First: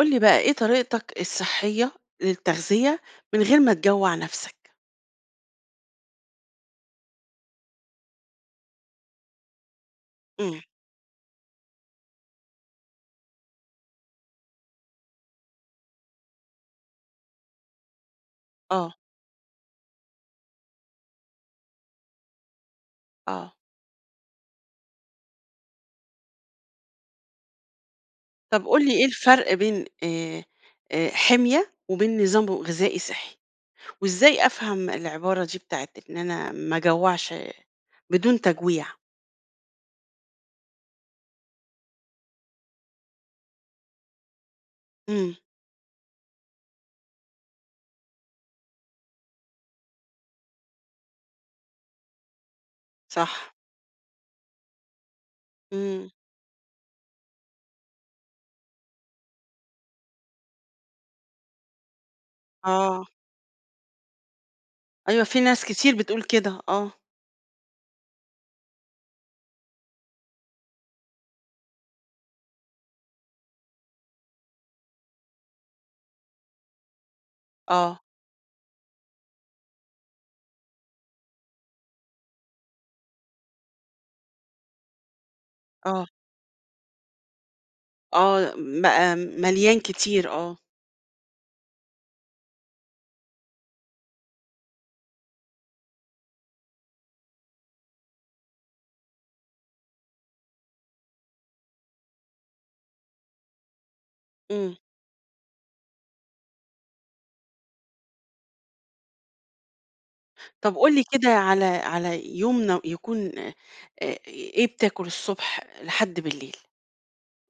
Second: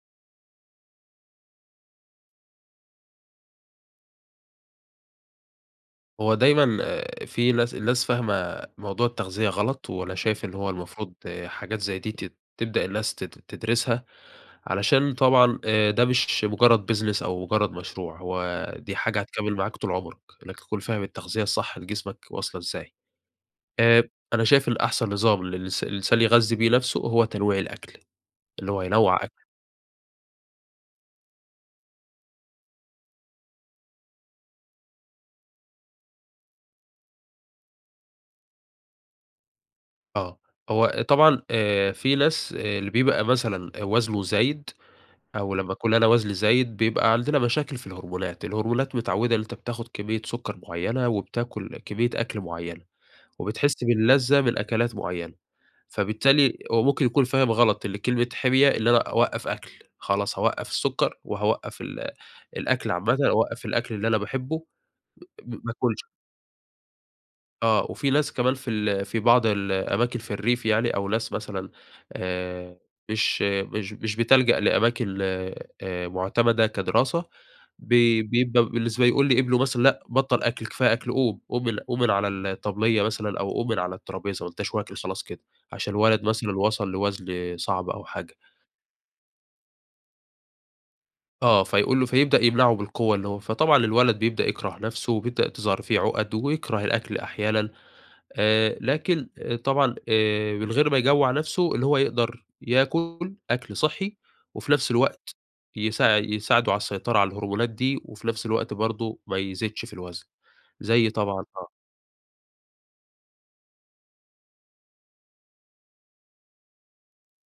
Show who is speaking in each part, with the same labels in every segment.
Speaker 1: قُل لي بقى، إيه طريقتك الصحّية للتغذية، من غير ما تجوّع نفسك؟
Speaker 2: هو دايمًا آآ في ناس الناس فاهمة موضوع التغذية غلط، وأنا شايف إن
Speaker 1: إمم.
Speaker 2: هو المفروض حاجات زي دي تت تبدأ الناس تد تدرسها. علشان طبعًا آآ ده مش مٌجرّد business أو مُجرّد مشروع، هو
Speaker 1: آه.
Speaker 2: دي حاجة هتكمّل معاك طول عُمرك. أنك تكون فاهم التغذية الصح لجسمك واصلة إزاي.
Speaker 1: آه.
Speaker 2: آآ أنا شايف إن أحسن نظام للس الإنسان يغذّي بيه نفسه، هو تنويع الأكل.
Speaker 1: طب
Speaker 2: اللي هو
Speaker 1: قُل لي، إيه
Speaker 2: ينوّع أكل
Speaker 1: الفرق بين آآ حِمية، وبين نظام ب غذائي صحّي؟ وإزاي أفهم العبارة دي، بتاعة إن أنا ما اجوّعش بدون تَجويع؟
Speaker 2: آه. هو طبعًا آآ في ناس، آآ، اللي بيبقى مثلًا وزنه زايد،
Speaker 1: إمم.
Speaker 2: أو لمّا اكون أنا وزني زايد، بيبقى عندنا مشاكل في الهرمونات. الهرمونات متعوّدة إن أنت بتاخد كميّة سكر معيّنة، وبتاكل كميّة أكل معيّنة،
Speaker 1: صح.
Speaker 2: وبتحس باللذة من أكلات معيّنة.
Speaker 1: إمم.
Speaker 2: فبالتالي هو ممكن يكون فاهم غلط، اللي كلمة حِمية، اللي أنا أوقّف أكل، خلاص هاوقّف السكر، وهاوقّف ال الأكل
Speaker 1: آه.
Speaker 2: عامةً، أوقّف الأكل اللي أنا باحبّه،
Speaker 1: أيوه، في
Speaker 2: م
Speaker 1: ناس
Speaker 2: ما
Speaker 1: كتير
Speaker 2: اكُلش.
Speaker 1: بتقول كده. آه.
Speaker 2: آه، وفي ناس كمان في ال في بعض الأماكن في الريف يعني أو ناس مثلًا، آآ مش مش مش بتلجأ لأماكن آآ معتمَدة كدراسة،
Speaker 1: آه.
Speaker 2: بي بيبقى بالنسبة يقول لابنه مثلًا: "لأ، بطَّل أكل، كفاية أكل، قوم، قوم من قوم من على الطبلية مثلًا أو قوم من على الطرابيزة ما أنتاش واكل خلاص كده." عشان
Speaker 1: آه.
Speaker 2: الولد مثلًا وصل لوزن صعب أو حاجة.
Speaker 1: آه، م مليان كتير، آه.
Speaker 2: آه فيقول له، فيبدأ يمنعه بالقوّة، اللي هو فطبعًا الولد بيبدأ يكره نفسه وبيبدأ تظهر فيه عُقَد ويكره الأكل أحيانًا، آآ لكن، طبعًا آآ من غير ما يجوع نفسه؛ اللي هو يقدر ياكل أكل صحّي، وفي
Speaker 1: امم.
Speaker 2: نفس الوقت يساع يساعده على السيطرة على الهرمونات دي، وفي نفس الوقت برضو ما يزيدش في الوزن.
Speaker 1: طب قل لي
Speaker 2: زي
Speaker 1: كده،
Speaker 2: طبعًا
Speaker 1: على
Speaker 2: آه.
Speaker 1: على يوم يكون، إيه بتأكل، الصبح لحد بالليل؟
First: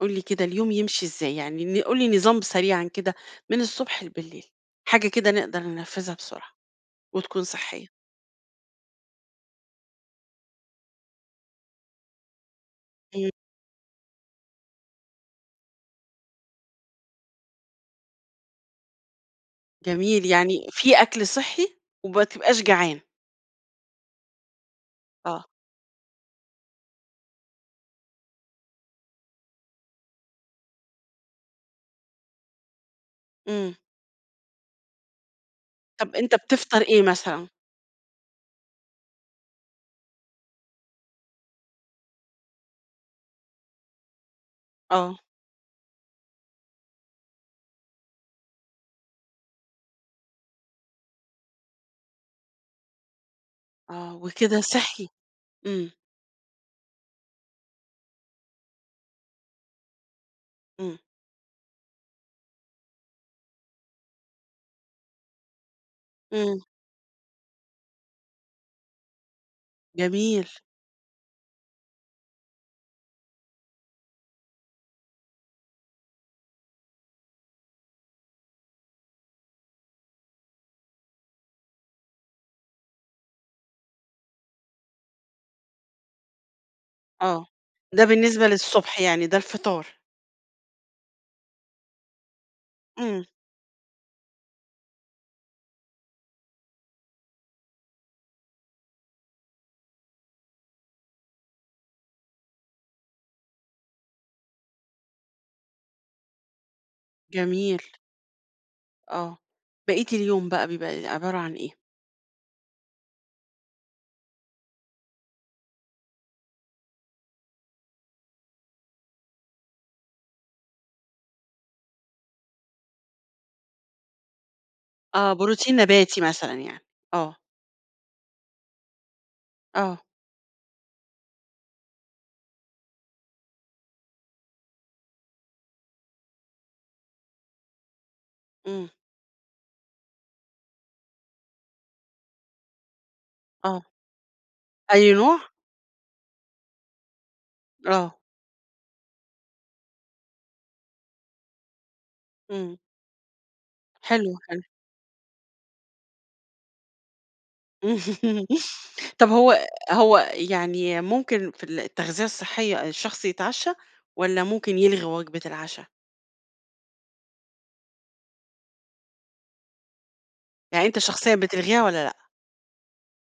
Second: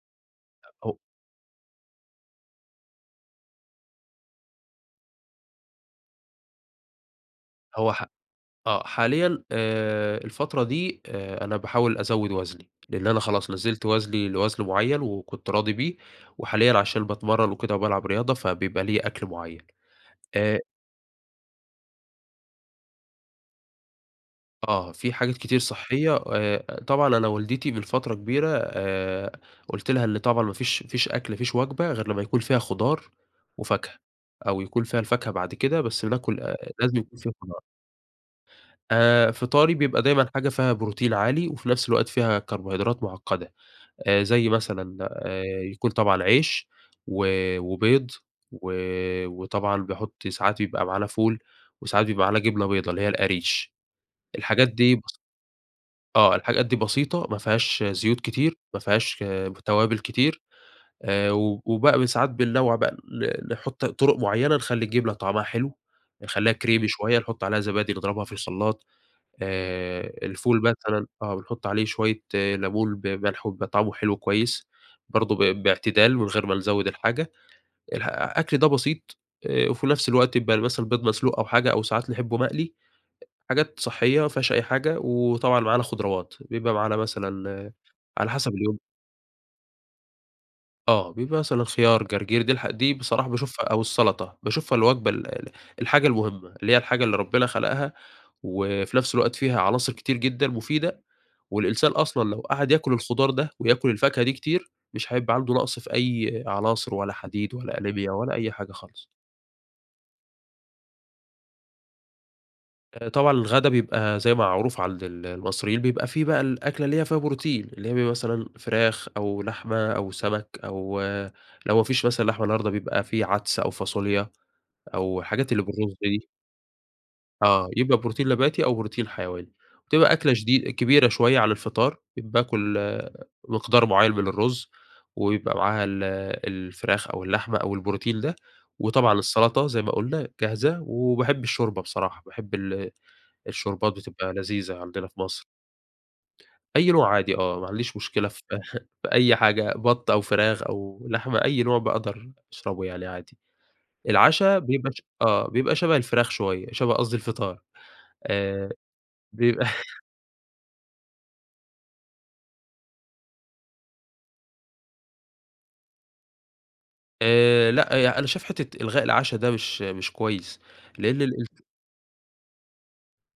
Speaker 1: قل لي كده
Speaker 2: أ
Speaker 1: اليوم
Speaker 2: أو
Speaker 1: يمشي إزاي؟ يعني قل لي نظام سريعًا كده، من الصبح لبليل، حاجة كده نقدر ننفذها بسرعة، وتكون صحية.
Speaker 2: هو ح آه، حاليًا، آآ الفترة دي، آآ أنا باحاول أزود وزني؛ لأن أنا
Speaker 1: امم.
Speaker 2: خلاص نزلت وزني لوزن معيّن وكنت راضي بيه، وحاليًا عشان باتمرّن وكده وبالعب رياضة فبيبقى ليا أكل معيّن.
Speaker 1: جميل،
Speaker 2: آآ
Speaker 1: يعني في أكل صحّي، وما تبقاش جعان.
Speaker 2: آه. في حاجات
Speaker 1: آه.
Speaker 2: كتير صحّية، و آآ طبعًا أنا والدتي من فترة كبيرة آآ، قُلت لها إن طبعًا ما فيش ما فيش أكل، ما فيش وجبة، غير لما يكون فيها خضار،
Speaker 1: إمم.
Speaker 2: وفاكهة. أو يكون فيها الفاكهة بعد كده، بس
Speaker 1: طب أنت
Speaker 2: ناكل آآ
Speaker 1: بتفطر
Speaker 2: لازم
Speaker 1: إيه
Speaker 2: يكون فيه
Speaker 1: مثلًا؟
Speaker 2: الخضار. آآ فطاري بيبقى دايمًا حاجة فيها بروتين عالي، وفي نفس الوقت فيها كربوهيدرات معقدة. آآ زي مثلًا
Speaker 1: آه.
Speaker 2: آآ يكون طبعًا عيش، و وبيض، و وطبعًا بيحُط ساعات يبقى معانا فول، وساعات بيبقى معانا جبنة بيضة، اللي هي القَريش.
Speaker 1: آه. وكده
Speaker 2: الحاجات دي
Speaker 1: صحّي. إمم.
Speaker 2: آه. الحاجات دي بسيطة، ما فيهاش زيوت كتير، ما فيهاش توابل كتير.
Speaker 1: إمم.
Speaker 2: آآ و وبقى ب ساعات بننوّع بقى ن نحُط طُرق معينة، نخلّي الجبنة طعمها حلو، نخلّيها
Speaker 1: إمم.
Speaker 2: كريمي شوية، نحُط عليها زبادي، نضربها في الخلّاط. آآ
Speaker 1: جميل.
Speaker 2: الفول مثلًا آه، بنحُط عليه شوية لَمُون بملح، وبيبقى طعمه حلو كويس. برضه ب باعتدال من غير ما نزوّد الحاجة. الح أكل ده بسيط، آآ وفي نفس الوقت يبقى مثلًا البيض مسلوق أو حاجة، أو ساعات نحبه مقلي، حاجات صحّية، ما فيهاش أي حاجة، وطبعًا معانا خضراوات، بيبقى معانا
Speaker 1: آه.
Speaker 2: مثلًا
Speaker 1: ده
Speaker 2: على
Speaker 1: بالنسبة
Speaker 2: حسب اليوم.
Speaker 1: للصبح يعني، ده الفطار.
Speaker 2: آه، بيبقى مثلًا خيار، جرجير، دي الح دي
Speaker 1: إمم.
Speaker 2: بصراحة باشوفها، أو السلطة باشوفها الوجبة ال ال الحاجة المهمة، اللي هي الحاجة اللي ربنا خلقها، وفي نفس الوقت فيها عناصر كتير جدًا مفيدة، والإنسان أصلًا لو قعد ياكل الخضار ده، وياكل الفاكهة دي كتير، مش هيبقى عنده نَقص في أي عناصر، ولا حديد ولا
Speaker 1: جميل.
Speaker 2: أنيميا ولا أي حاجة خالص.
Speaker 1: آه. باقية اليوم بقى، بيبقى إ عبارة عن إيه؟
Speaker 2: آآ طبعًا الغدا بيبقى زي ما معروف عند ال المصريين، بيبقى فيه بقى الأكلة اللي هي فيها بروتين، اللي هي بيبقى مثلًا فراخ أو لحمة أو سمك أو لو ما فيش مثلًا لحمة النهاردة؛ بيبقى فيه عدس أو فاصوليا أو
Speaker 1: آه،
Speaker 2: الحاجات اللي
Speaker 1: بروتين
Speaker 2: بالرز
Speaker 1: نباتي
Speaker 2: دي.
Speaker 1: مثلًا يعني. آه.
Speaker 2: آه، يبقى بروتين نباتي أو بروتين حيواني،
Speaker 1: آه.
Speaker 2: وتبقى أكلة شدي كبيرة شوية عن الفطار، باكل مقدار معين من الرز ويبقى معاها ال الفراخ أو اللحمة أو البروتين ده،
Speaker 1: إمم.
Speaker 2: وطبعًا السلطة زي ما قلنا جاهزة و وباحب الشوربة بصراحة، باحب ال
Speaker 1: آه.
Speaker 2: الشوربات، بتبقى لذيذة عندنا
Speaker 1: أي
Speaker 2: في مصر.
Speaker 1: نوع؟
Speaker 2: أي نوع عادي آه، ما عنديش
Speaker 1: آه.
Speaker 2: مشكلة في في أي حاجة بط أو فراخ أو لحمة، أي نوع باقدر
Speaker 1: إمم.
Speaker 2: أشربه يعني عادي.
Speaker 1: حلو،
Speaker 2: العشا
Speaker 1: حلو.
Speaker 2: بيبقى ش آه بيبقى شبه الفراخ شوية، شبه قصدي الفطار آآ
Speaker 1: طب هو
Speaker 2: بيبقى
Speaker 1: هو يعني ممكن في التغذية الصحية الشخص يتعشى، والّا ممكن يلغي وجبة العشا؟
Speaker 2: آآ لأ، يع أنا شايف حتة إلغاء العشا، ده مش مش كويّس،
Speaker 1: يعني أنت
Speaker 2: لإن
Speaker 1: شخصيًا
Speaker 2: الإلت
Speaker 1: بتلغيها والّا لأ؟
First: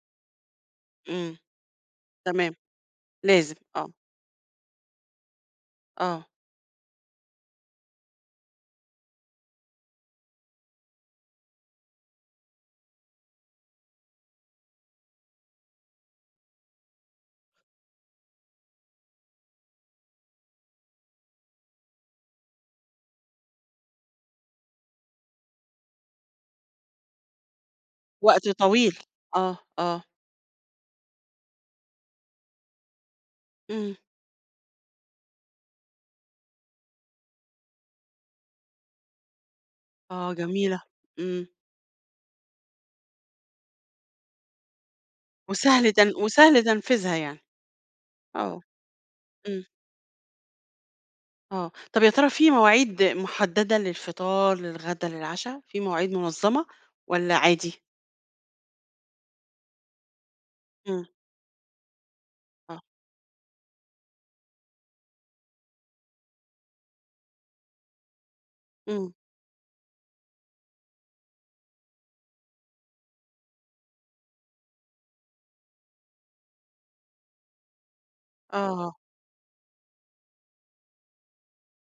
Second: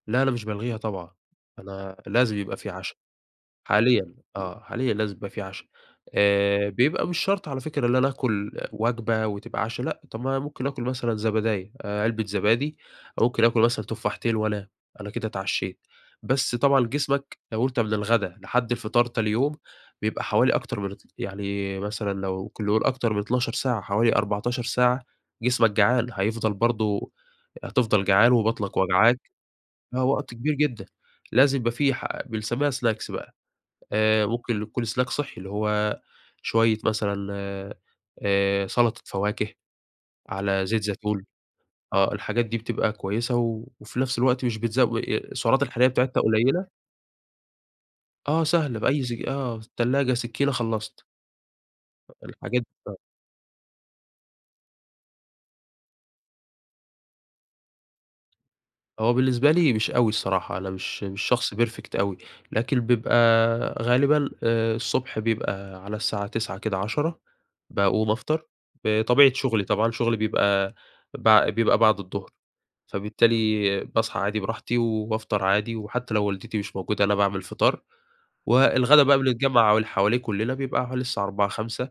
Speaker 2: لا أنا مش بالغيها طبعًا،
Speaker 1: إمم.
Speaker 2: أنا لازم
Speaker 1: تمام.
Speaker 2: يبقى في عشا،
Speaker 1: لازم آه.
Speaker 2: حاليًا آه، حاليًا لازم يبقى في عشا.
Speaker 1: آه.
Speaker 2: آآ بيبقى مش شرط على فكرة إن أنا اكُل وجبة وتبقى عشا لأ، طب ما أنا ممكن آكُل مثلًا زبداية، علبة زبادي أو ممكن آكُل مثلًا تفاحتين وانام، أنا كده اتعشيت. بس طبعًا جسمك لو أنت من الغدا لحد الفطار تاني يوم، بيبقى حوالي أكتر مرتي يعني مثلًا لو كل يوم أكتر من 12 ساعة، حوالي 14 ساعة جسمك جعان، هيفضل برضه هتفضل جعان،
Speaker 1: وقت
Speaker 2: وبطنك
Speaker 1: طويل.
Speaker 2: وجعاك.
Speaker 1: آه آه.
Speaker 2: آه وقت كبير جدًا. لازم يبقى في ح بنسميها سناكس بقى.
Speaker 1: إمم.
Speaker 2: آآ ممكن يكون سناك صحّي، اللي هو شويّة مثلًا آآ سلطة فواكه
Speaker 1: آه
Speaker 2: على
Speaker 1: جميلة.
Speaker 2: زيت زيتون،
Speaker 1: إمم.
Speaker 2: آه الحاجات دي بتبقى كويّسة، و وفي نفس الوقت مش بتزو ي السعرات الحرارية
Speaker 1: وسهل تن
Speaker 2: بتاعتها
Speaker 1: وسهل
Speaker 2: قليلة.
Speaker 1: تنفيذها يعني.
Speaker 2: آه
Speaker 1: آه.
Speaker 2: سهلة، بأي س آه
Speaker 1: إمم.
Speaker 2: التلاجة، سكينة، خلّصت.
Speaker 1: آه. طب يا ترى في
Speaker 2: الحاجات
Speaker 1: مواعيد محددة للفطار، للغدا، للعشا، في مواعيد منظّمة، والّا عادي؟
Speaker 2: هو بالنسبة لي، مش أوي الصراحة، أنا مش
Speaker 1: إمم.
Speaker 2: مش شخص perfect أوي، لكن
Speaker 1: آه.
Speaker 2: بيبقى غالبًا، آآ، الصبح بيبقى على الساعة 09:00 كده 10:00 باقوم أفطر،
Speaker 1: إمم.
Speaker 2: بطبيعة شغلي طبعًا، شغلي بيبقى بع بيبقى بعد الضُّهر، فبالتالي باصحى عادي براحتي وبافطر عادي، وحتى لو والدتي مش موجودة أنا باعمل الفطار،
Speaker 1: آه.
Speaker 2: والغدا بقى بنتجمع حواليه كلنا، بيبقى حوالي الساعة 16:00، 17:00.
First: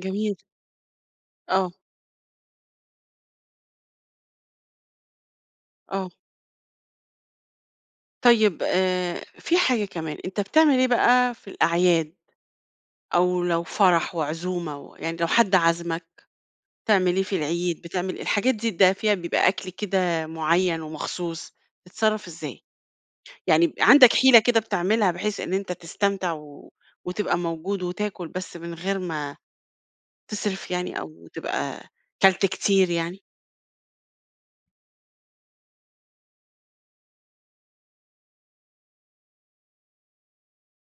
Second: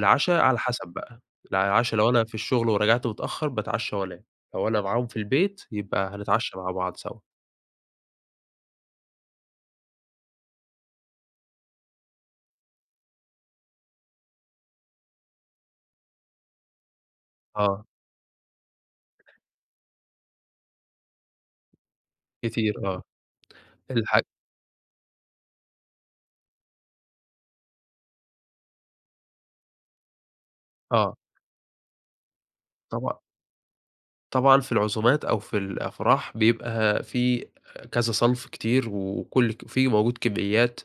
Speaker 1: جميل.
Speaker 2: على حسب بقى، يعني
Speaker 1: آه.
Speaker 2: العشا لو أنا في الشغل ورجعت متأخر باتعشى وأنام، لو أنا معاهم في البيت
Speaker 1: آه.
Speaker 2: يبقى هنتعشى مع بعض سوا.
Speaker 1: طيب، آآ، فيه حاجة كمان. أنت بتعمل إيه بقى في الأعياد؟ أو لو فرح وعزومة، يعني لو حد عازمك، بتعمل إيه في العيد،
Speaker 2: آه.
Speaker 1: بتعمل الحاجات دي ده بيبقى فيها أكل كده معيّن ومخصوص، بتتصرف إزاي؟
Speaker 2: كتير، آه.
Speaker 1: يعني عندك
Speaker 2: الح
Speaker 1: حيلة كده بتعملها بحيث إن أنت تستمتع و وتبقى موجود وتاكل، بس من غير ما تسرف يعني
Speaker 2: آه.
Speaker 1: أو تبقى كلت كتير
Speaker 2: طبعًا.
Speaker 1: يعني؟
Speaker 2: طبعًا في العزومات أو في الأفراح، بيبقى فيه كذا صنف كتير وكل فيه موجود كميّات.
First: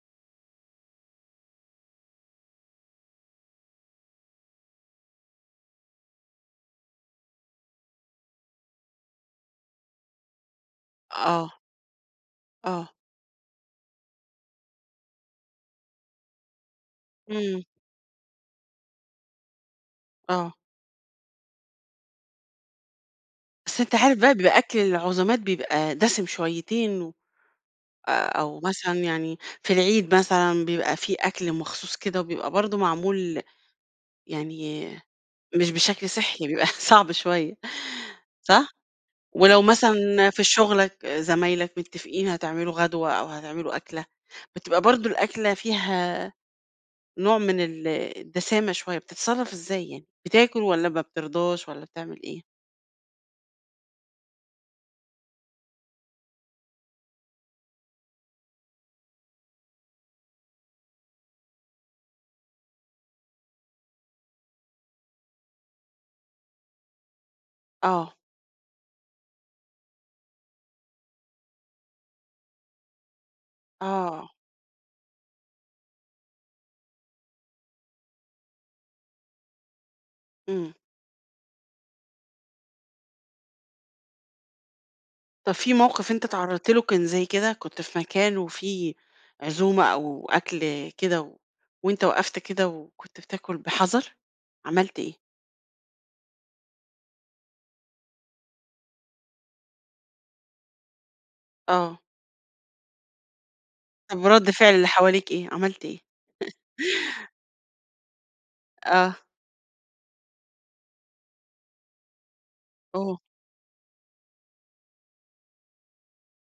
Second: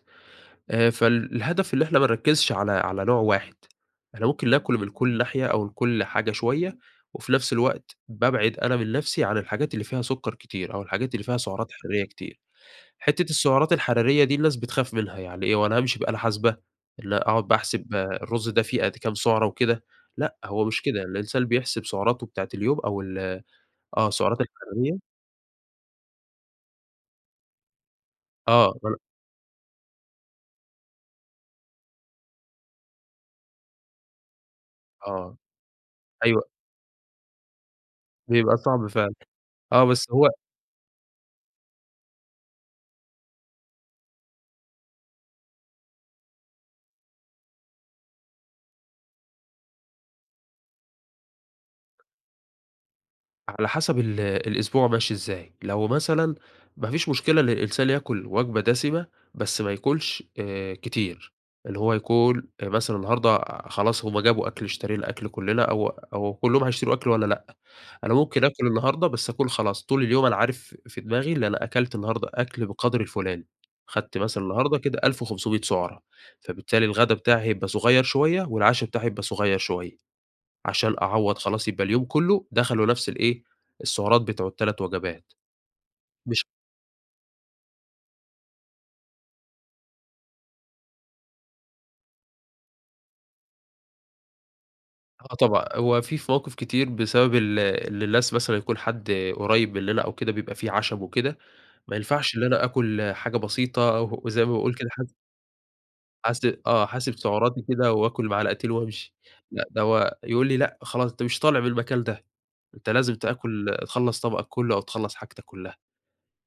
Speaker 2: آآ، فالهدف اللي إحنا ما نركزش على على نوع واحد، إحنا ممكن ناكل من كل ناحية أو من كل حاجة شوية، وفي نفس الوقت بابعد أنا من نفسي عن الحاجات اللي فيها سكر كتير أو الحاجات اللي فيها
Speaker 1: آه.
Speaker 2: سعرات حرارية كتير.
Speaker 1: آه.
Speaker 2: حتة السعرات الحرارية دي الناس بتخاف منها، يعني إيه؟ هو أنا هامشي بآلة حاسبة، إن اقعد بقى
Speaker 1: إمم.
Speaker 2: احسب الرز ده فيه قد كام سعره وكده، لأ،
Speaker 1: آه.
Speaker 2: هو مش كده الإنسان بيحسب سعراته بتاعة اليوم أو ال
Speaker 1: بس أنت
Speaker 2: آه،
Speaker 1: عارف بقى،
Speaker 2: السعرات
Speaker 1: بيبقى أكل
Speaker 2: الحرارية.
Speaker 1: العزومات بيبقى دسم شويتين، و أو
Speaker 2: آه
Speaker 1: مثلًا
Speaker 2: [unintelligible]
Speaker 1: يعني، في العيد مثلًا، بيبقى فيه أكل مخصوص كده وبيبقى برضه معمول يعني،
Speaker 2: آه.
Speaker 1: مش بشكل
Speaker 2: أيوه.
Speaker 1: صحّي، بيبقى صعب شوية
Speaker 2: بيبقى
Speaker 1: صح؟
Speaker 2: صعب فعلًا.
Speaker 1: ولو
Speaker 2: آه، بس هو
Speaker 1: مثلًا في شُغلّك، زمايلك متفقين هتعملوا غدوة أو هتعملوا أكلة، بتبقى برضه الأكلة فيها نوع من ال الدسامة شوية، بتتصرف إزاي يعني، بتاكل والّا ما بترضاش والّا بتعمل إيه؟
Speaker 2: على حسب ال الأسبوع ماشي إزاي. لو مثلا ما فيش مشكلة إن الانسان ياكُل وجبة دَسِمة، بس ما ياكُلش آآ، كتير. اللي هو يكون مثلًا النهارده خلاص هم جابوا أكل، اشترينا أكل كلنا، أو أو كلهم هيتشروا أكل وأنا لأ.
Speaker 1: آه.
Speaker 2: أنا ممكن آكُل النهارده، بس اكون خلاص، طول اليوم أنا عارف في دماغي اللي أنا أكلت النهارده أكل بالقدر الفُلاني. أخدت
Speaker 1: آه.
Speaker 2: مثلًا النهاردة كده 1500 سُعرة، فبالتالي الغدا بتاعي هيبقى صغير شوية، والعشاء بتاعي هيبقى صغير شوية.
Speaker 1: إمم.
Speaker 2: عشان أعوّض خلاص يبقى اليوم كله دخله نفس ال إيه، السُعرات بتوع ال3 وجبات.
Speaker 1: طب في موقف أنت
Speaker 2: مش
Speaker 1: اتعرّضت له كان زي كده؟ كنت في مكان وفي عزومة، أو أكل كده و وأنت وقفت كده و وكنت بتاكل بحَذَر، عملت إيه؟
Speaker 2: آه طبعًا. هو في مواقف كتير بسبب ال اللي الناس مثلًا يكون حد قريّب مننا أو كده، بيبقى فيه عَشَم وكده، ما
Speaker 1: آه.
Speaker 2: ينفعش إن أنا آكُل حاجة بسيطة،
Speaker 1: طب
Speaker 2: وزي
Speaker 1: رد
Speaker 2: ما
Speaker 1: فعل
Speaker 2: باقول
Speaker 1: اللي
Speaker 2: كده حاس
Speaker 1: حواليك إيه؟ عملت إيه؟
Speaker 2: حاس آه. حاسب سُعَراتي كده، وآكُل معلقتين وامشي.
Speaker 1: آه.
Speaker 2: لأ ده هو يقول لي: "لأ خلاص أنت مش طالع من المكان ده، أنت لازم
Speaker 1: آه.
Speaker 2: تاكل تخلّص طبقك كله، أو تخلّص حاجتك كلها."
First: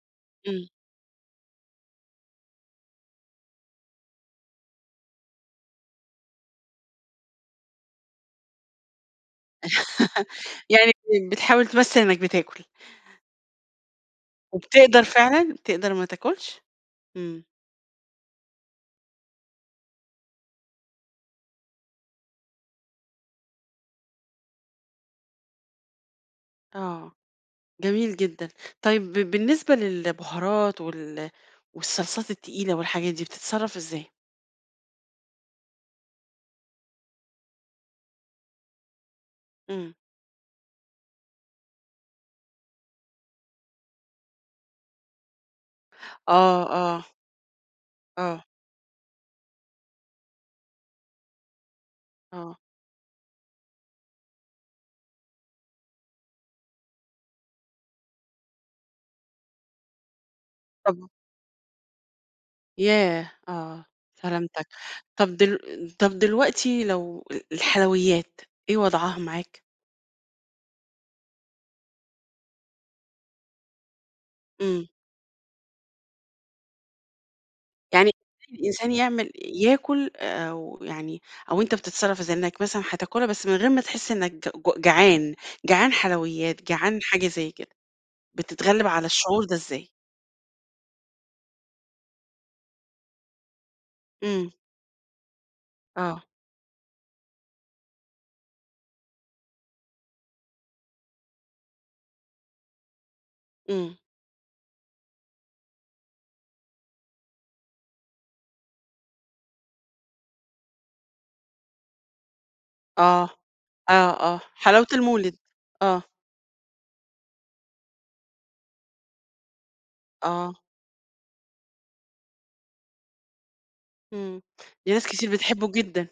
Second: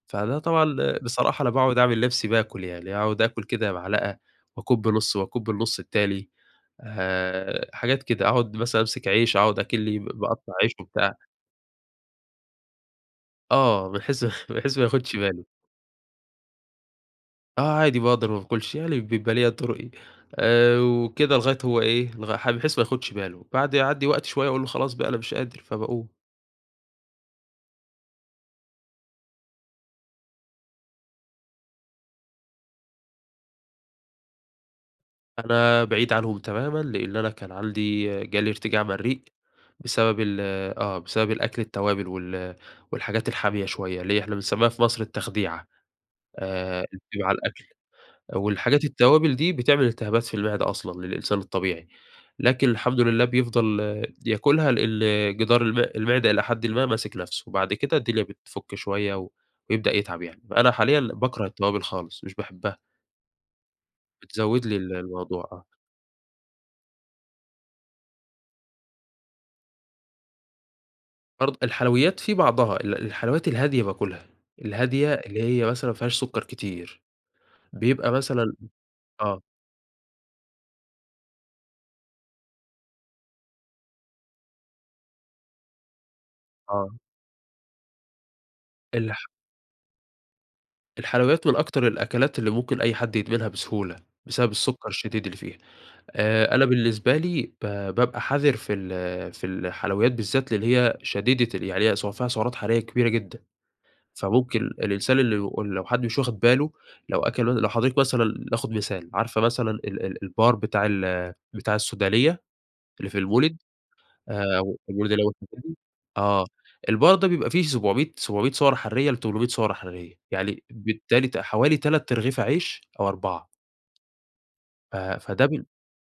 Speaker 2: فده
Speaker 1: إمم.
Speaker 2: طبعًا بصراحة أنا باقعد أعمل نفسي باكل يعني، أقعد آكُل كده معلقة واكُب نص، واكُب النص التاني. آآ حاجات كده. أقعد مثلًا، امسك عيش، أقعد أكني ب-باقطّع عيش
Speaker 1: يعني
Speaker 2: وبتاع.
Speaker 1: ب بتحاول تمثّل إنك بتاكل.
Speaker 2: آه. بحيث بحيث ما
Speaker 1: وبتقدر
Speaker 2: ياخدش باله.
Speaker 1: فعلًا، بتقدر ما تاكلش؟ إمم.
Speaker 2: آه عادي، باقدر ما باكلش يعني بيبقى ليّا طُرُقي، آآ وكده لغاية هو إيه، لغ ح بحيث ما ياخدش باله، بعد يعدّي وقت شوية، أقول له: "خلاص بقى أنا مش قادر،" فباقوم.
Speaker 1: آه. جميل جدًا. طيب ب بالنسبة للبهارات، وال والصلصات التقيلة، والحاجات دي، بتتصرّف إزاي؟
Speaker 2: أنا بعيد عنهم تمامًا، لإن أنا كان عندي جالي ارتجاع مريء،
Speaker 1: إمم.
Speaker 2: بسبب ال آه. بسبب الأكل التوابل، وال والحاجات الحامية شوية، اللي هي إحنا بنسمّيها في مصر التخديعة.
Speaker 1: آه،
Speaker 2: آآ
Speaker 1: آه.
Speaker 2: [unintelligible] الأكل.
Speaker 1: آه.
Speaker 2: والحاجات التوابل دي بتعمل التهابات في المعدة أصلًا للإنسان الطبيعي،
Speaker 1: آه.
Speaker 2: لكن الحمد لله بيفضل ياكلها، لإن جدار الم المعدة إلى حدٍ ما ماسك نفسه. وبعد كده الدنيا بتفُك شوية و ويبدأ يتعب يعني. فأنا حاليًا
Speaker 1: طبعًا.
Speaker 2: باكره التوابل خالص، مش باحبها.
Speaker 1: ياه! آه. سلامتك.
Speaker 2: بتزوّد لي ال
Speaker 1: طب
Speaker 2: الموضوع
Speaker 1: دل
Speaker 2: آه.
Speaker 1: طب دلوقتي لو ال الحلويات، إيه وضعها معاك؟
Speaker 2: برض الحلويات في بعضها ال الحلويات الهادية باكلها،
Speaker 1: إمم.
Speaker 2: الهادية اللي هي مثلًا ما فيهاش سكر كتير،
Speaker 1: يعني
Speaker 2: بيبقى
Speaker 1: [unintelligible]
Speaker 2: مثلًا
Speaker 1: الإنسان يعمل
Speaker 2: آه.
Speaker 1: ياكل، أو يعني أو أنت بتتصرّف إزاي، إنك مثلًا هتاكلها بس من غير ما تحس إنك ج جعان، جعان حلويات،
Speaker 2: آه.
Speaker 1: جعان حاجة زي كده، بتتغلّب على
Speaker 2: الح
Speaker 1: الشعور ده إزاي؟
Speaker 2: الحلويات من أكتر الأكلات اللي ممكن أي حد يدمنها بسهولة، بسبب
Speaker 1: امم.
Speaker 2: السكر الشديد اللي فيها.
Speaker 1: آه.
Speaker 2: آآ أنا بالنسبة لي، ب بابقى حذِر في ال في الحلويات بالذات، لإن هي شديدة ال يعني هي فيها سعرات حرارية كبيرة جدًا.
Speaker 1: امم.
Speaker 2: فممكن الإنسان اللي لو حد مش واخد باله، لو أكَل لو حضرتِك مثلًا ناخد مثال، عارفة مثلًا ال ال البار بتاع ال بتاع السودانية؟ اللي في
Speaker 1: آه.
Speaker 2: المولد،
Speaker 1: آه، آه،
Speaker 2: آآ
Speaker 1: حلاوة
Speaker 2: المولد
Speaker 1: المولد.
Speaker 2: [unintelligible]
Speaker 1: آه.
Speaker 2: آه. البار ده بيبقى فيه سُبع مِيّة سُبع مِيّة سعرة حرارية ل800 سعرة حرارية،
Speaker 1: آه.
Speaker 2: يعني بالتالي ت حوالي 3 أرغفة عيش أو 4
Speaker 1: امم. دي ناس
Speaker 2: آآ،
Speaker 1: كتير
Speaker 2: فده ب
Speaker 1: بتحبه جدًا.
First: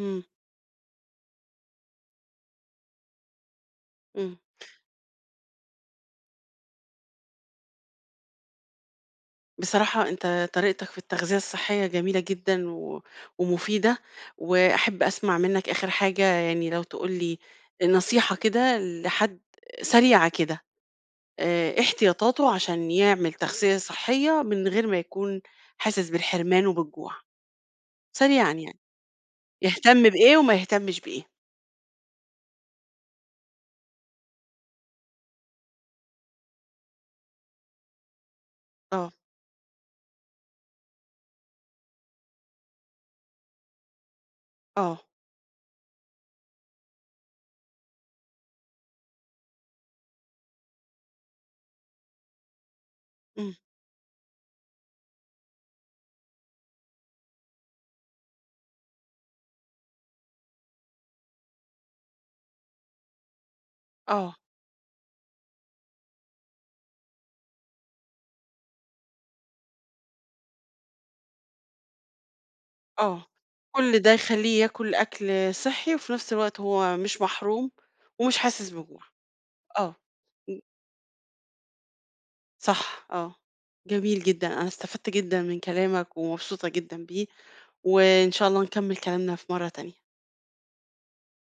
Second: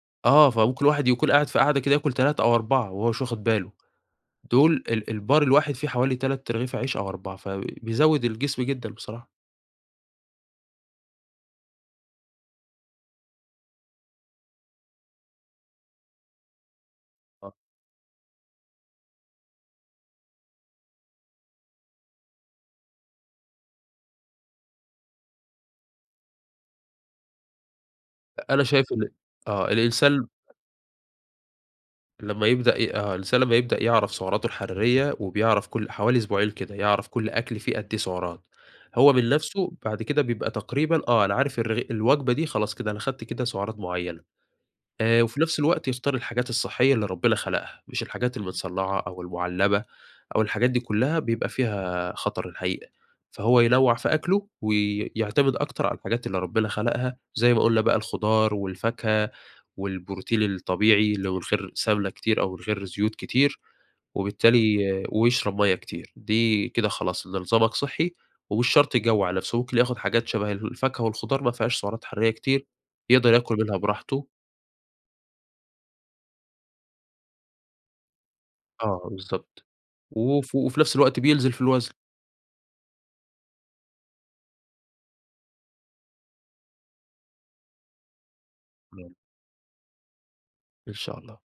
Speaker 1: امم.
Speaker 2: آه، فممكن الواحد يكون قاعد في قعدة كده، ياكل 3 أو 4 وهو مش واخد باله.
Speaker 1: امم.
Speaker 2: دول ال البار الواحد فيه حوالي 3 أرغفة عيش أو 4 فبيزود الجسم جدًا بصراحة.
Speaker 1: بصراحة أنت طريقتك في التغذية الصحية جميلة جدًا و ومفيدة، وأحب أسمع منك آخر حاجة يعني لو تقول لي،
Speaker 2: آه.
Speaker 1: نصيحة كده لحد سريعة كده. آآ إيه احتياطاته، عشان يعمل تغذية صحية، من غير ما يكون حاسس بالحرمان وبالجوع؟ سريعًا
Speaker 2: أ أنا
Speaker 1: يعني.
Speaker 2: شايف إن آه
Speaker 1: يهتم
Speaker 2: الإنسان ب
Speaker 1: بإيه وما يهتمش بإيه؟
Speaker 2: لما يبدأ ي آه، الإنسان لما يبدأ يعرف سعراته الحرارية، وبيعرف كل حوالي أسبوعين كده، يعرف كَل أكل فيه قد إيه فيه سعرات؛
Speaker 1: آه.
Speaker 2: هو من نفسه بعد كده بيبقى تقريبًا، آه، أنا عارف الرغ الوجبة دي خلاص كده، أنا خدت كده سعرات معيّنة.
Speaker 1: آه.
Speaker 2: آآ، وفي نفس الوقت يختار الحاجات الصحية اللي ربنا خلقها، مش الحاجات المتصنعة أو المعلبة أو الحاجات دي كلّها، بيبقى فيها خطر الحقيقة.
Speaker 1: امم.
Speaker 2: فهو ينوع في أكله ويعتمد أكتر على الحاجات اللي ربنا خلقها، زي ما قولنا بقى، الخضار والفاكهة والبروتين الطبيعي، اللي هو من غير سمنة كتير أو من غير زيوت كتير،
Speaker 1: آه.
Speaker 2: وبالتالي ويشرب مَيَّة كتير، دي كده خلاص إن نظامك صحّي ومش شرط يجوّع نفسه. ممكن ياخد حاجات شبه الفاكهة والخضار، ما فيهاش سعرات حراريّة كتير،
Speaker 1: آه.
Speaker 2: يقدر ياكل منها
Speaker 1: كل ده
Speaker 2: براحته.
Speaker 1: يخليه ياكل أكل صحّي، وفي نفس الوقت هو مش محروم ومش حاسس بجوع،
Speaker 2: آه بالضبط.
Speaker 1: آه.
Speaker 2: وف
Speaker 1: إمم.
Speaker 2: وفي نفس الوقت بينزل في الوزن.
Speaker 1: صح. آه. جميل جدًا. أنا استفدت جدًا من كلامك ومبسوطة جدًا بيه. وإن شاء الله نكمل
Speaker 2: تمام.
Speaker 1: كلامنا في مرّة تانية.
Speaker 2: إن شاء الله.